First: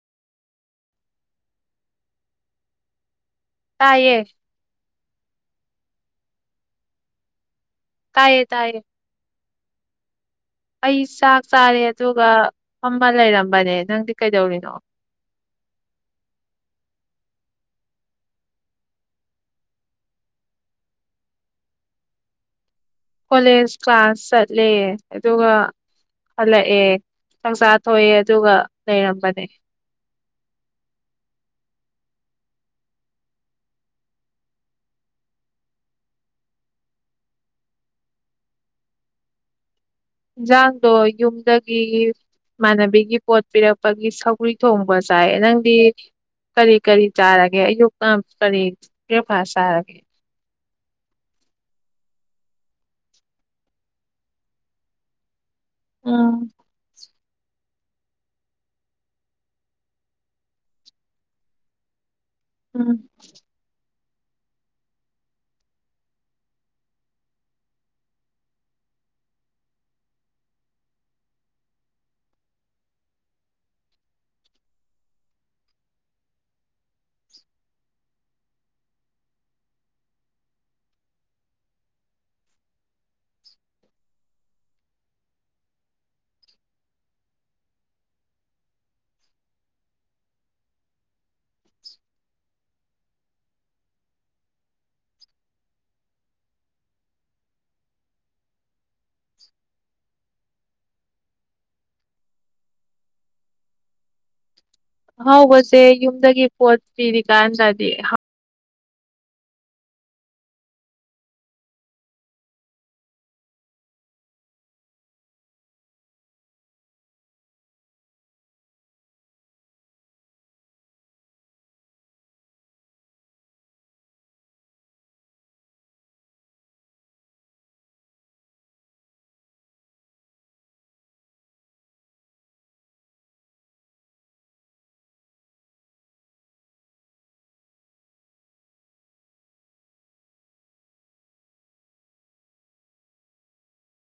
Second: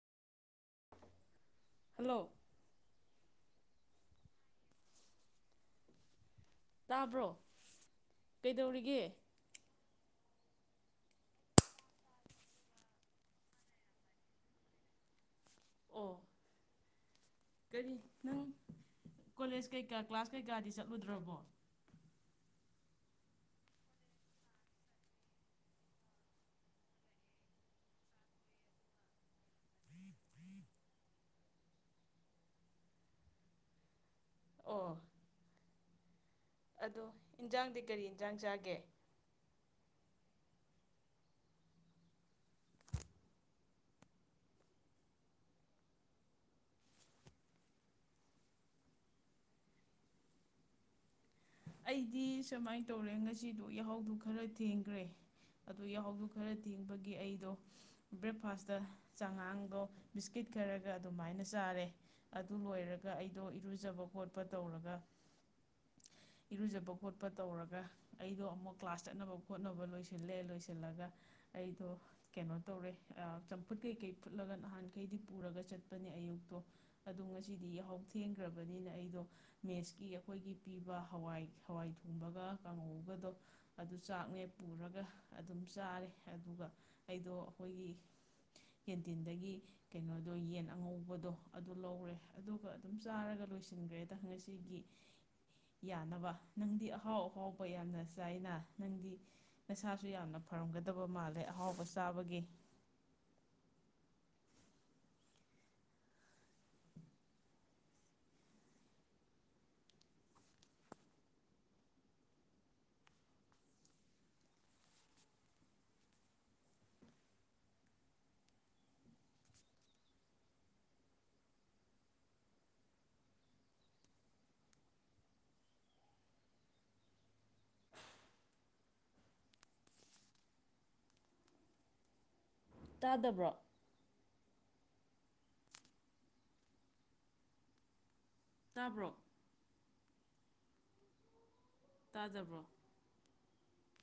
hello ꯇꯥꯢꯌꯦ ꯇꯥꯕ꯭ꯔꯣ ꯇꯥꯏꯌꯦ ꯇꯥꯏꯌꯦ ꯀꯩꯗꯧꯔꯤꯒꯦ ꯑꯩ ꯆꯥꯛ ꯆꯥꯔꯦ ꯑꯗꯨꯒ ꯐꯝꯃ ꯂꯩꯔꯝꯕꯅꯦ ꯅꯪꯗꯤ ꯀꯩꯗꯧꯔꯤꯅꯣ ꯑꯣ ꯀꯔꯤ ꯅꯪ ꯀꯣꯂꯦꯖ ꯀꯩꯀꯥ ꯀ꯭ꯂꯥꯁ ꯀꯩꯀꯥꯗꯤ ꯆꯠꯂꯨꯗ꯭ꯔꯕꯣ ꯀꯣꯂꯦꯖ ꯀ꯭ꯂꯥꯁ ꯆꯠꯂꯦ ꯑꯗꯨꯒ ꯍꯜꯂꯛꯑꯦ ꯆꯥꯛ ꯆꯥꯊꯣꯛꯑꯦ ꯑꯗꯨꯒ ꯂꯩꯔꯝꯕꯅꯦ ꯑꯣ ꯑꯗꯣ ꯏꯟꯖꯥꯡꯗꯤ ꯀꯔꯤ ꯏꯟꯖꯥꯡ ꯆꯥꯒꯦ ꯏꯟꯖꯥꯡꯗꯣ ꯌꯨꯝꯗꯒꯤ ꯏꯃꯥꯟꯅꯕꯤꯒꯤ ꯄꯣꯠ ꯄꯤꯔꯛꯄꯒꯤ ꯁꯧꯒ꯭ꯔꯤ ꯊꯣꯡꯕ ꯆꯥꯢꯌꯦ ꯅꯪꯗꯤ ꯀꯔꯤ ꯀꯔꯤ ꯆꯥꯔꯒꯦ ꯑꯌꯨꯛꯅ ꯀꯔꯤ ꯕ꯭ꯔꯦꯛꯐꯥꯁ ꯆꯥꯔꯒꯦ ꯑꯩꯗꯤ ꯁꯨꯝꯃꯥꯢ ꯇꯧꯔꯦ ꯉꯁꯤꯗꯤ ꯌꯥꯍꯧꯗꯨ ꯈꯔ ꯊꯦꯡꯈ꯭ꯔꯦ ꯑꯗꯣ ꯌꯥꯍꯧꯗꯣ ꯎꯝ ꯈꯔ ꯊꯦꯡꯕꯒꯤ ꯑꯩ ꯑꯗꯣ ꯕ꯭ꯔꯦꯛꯐꯥꯁ ꯇ ꯆꯉꯥꯡꯗꯣ ꯕꯤꯁꯀ꯭ꯌꯨꯠ ꯈꯔꯒ ꯑꯗꯨꯃꯥꯢꯅ ꯆꯥꯔꯦ ꯑꯗꯨ ꯎꯝ ꯂꯣꯢꯔꯒ ꯑꯩꯗꯣ ꯏꯔꯨꯖꯕ ꯈꯣꯠꯄ ꯇꯧꯔꯒ ꯏꯔꯨꯖꯕ ꯈꯣꯠꯄ ꯇꯧꯔꯒ ꯑꯩꯗꯣ ꯑꯃꯨꯛ ꯀ꯭ꯂꯥꯁ ꯆꯠꯅꯕ ꯈꯣꯠꯅꯕ ꯂꯣꯢꯁꯤꯜꯂꯦ ꯂꯣꯢꯁꯤꯜꯂꯒ ꯑꯩꯗꯣ ꯀꯩꯅꯣ ꯇꯧꯔꯦ ꯑꯥ ꯆꯝꯐꯨꯠ ꯀꯩꯀꯩ ꯐꯨꯠꯂꯒ ꯉꯍꯥꯟꯈꯩꯗꯤ ꯄꯨꯔꯒ ꯆꯠꯄꯅꯦ ꯑꯌꯨꯛꯇꯣ ꯑꯗꯣ ꯉꯁꯤꯗꯤ ꯌꯥꯍꯧ ꯊꯦꯡꯈ꯭ꯔꯕꯅꯤꯅ ꯑꯩꯗꯣ ꯃꯦꯁꯀꯤ ꯑꯩꯈꯣꯢꯒꯤ ꯄꯤꯕ ꯄꯤꯕꯗꯣ ꯍꯋꯥꯢ ꯍꯋꯥꯢ ꯊꯣꯡꯕꯒ ꯀꯪꯍꯧꯒꯗꯣ ꯑꯗꯨ ꯆꯥꯛꯅꯦ ꯄꯨꯔꯒ ꯑꯗꯨꯝ ꯆꯥꯔꯦ ꯑꯗꯨꯒ ꯑꯩꯗꯣ ꯑꯩꯈꯣꯢꯒꯤ ꯀꯦꯟꯇꯤꯟꯗꯒꯤ ꯀꯩꯅꯣꯗꯣ ꯌꯦꯟ ꯑꯉꯧꯕꯗꯣ ꯑꯗꯨ ꯂꯧꯔꯦ ꯑꯗꯨꯒ ꯑꯗꯨꯝ ꯆꯥꯔꯒ ꯂꯣꯢꯁꯤꯟꯈ꯭ꯔꯦꯗ ꯉꯁꯤꯒꯤ ꯌꯥꯅꯕ ꯅꯪꯗꯤ ꯑꯍꯥꯎ ꯑꯍꯥꯎꯕ ꯌꯥꯝꯅ ꯆꯥꯢꯅ ꯅꯪꯗꯤ ꯅꯁꯥꯁꯨ ꯌꯥꯝꯅ ꯐ ꯐꯔꯝꯒꯗꯕ ꯃꯥꯜꯂꯦ ꯑꯍꯥꯎꯕ ꯆꯥꯕꯒꯤ ꯑꯍꯥꯎꯕꯁꯦ ꯌꯨꯝꯗꯒꯤ ꯄꯣꯠ ꯄꯤꯔꯤꯀꯥꯟꯗꯗꯤ ꯍꯥꯎ ꯇꯥꯗꯕ꯭ꯔꯣ ꯇꯥꯕ꯭ꯔꯣ ꯇꯥꯗꯕ꯭ꯔꯣ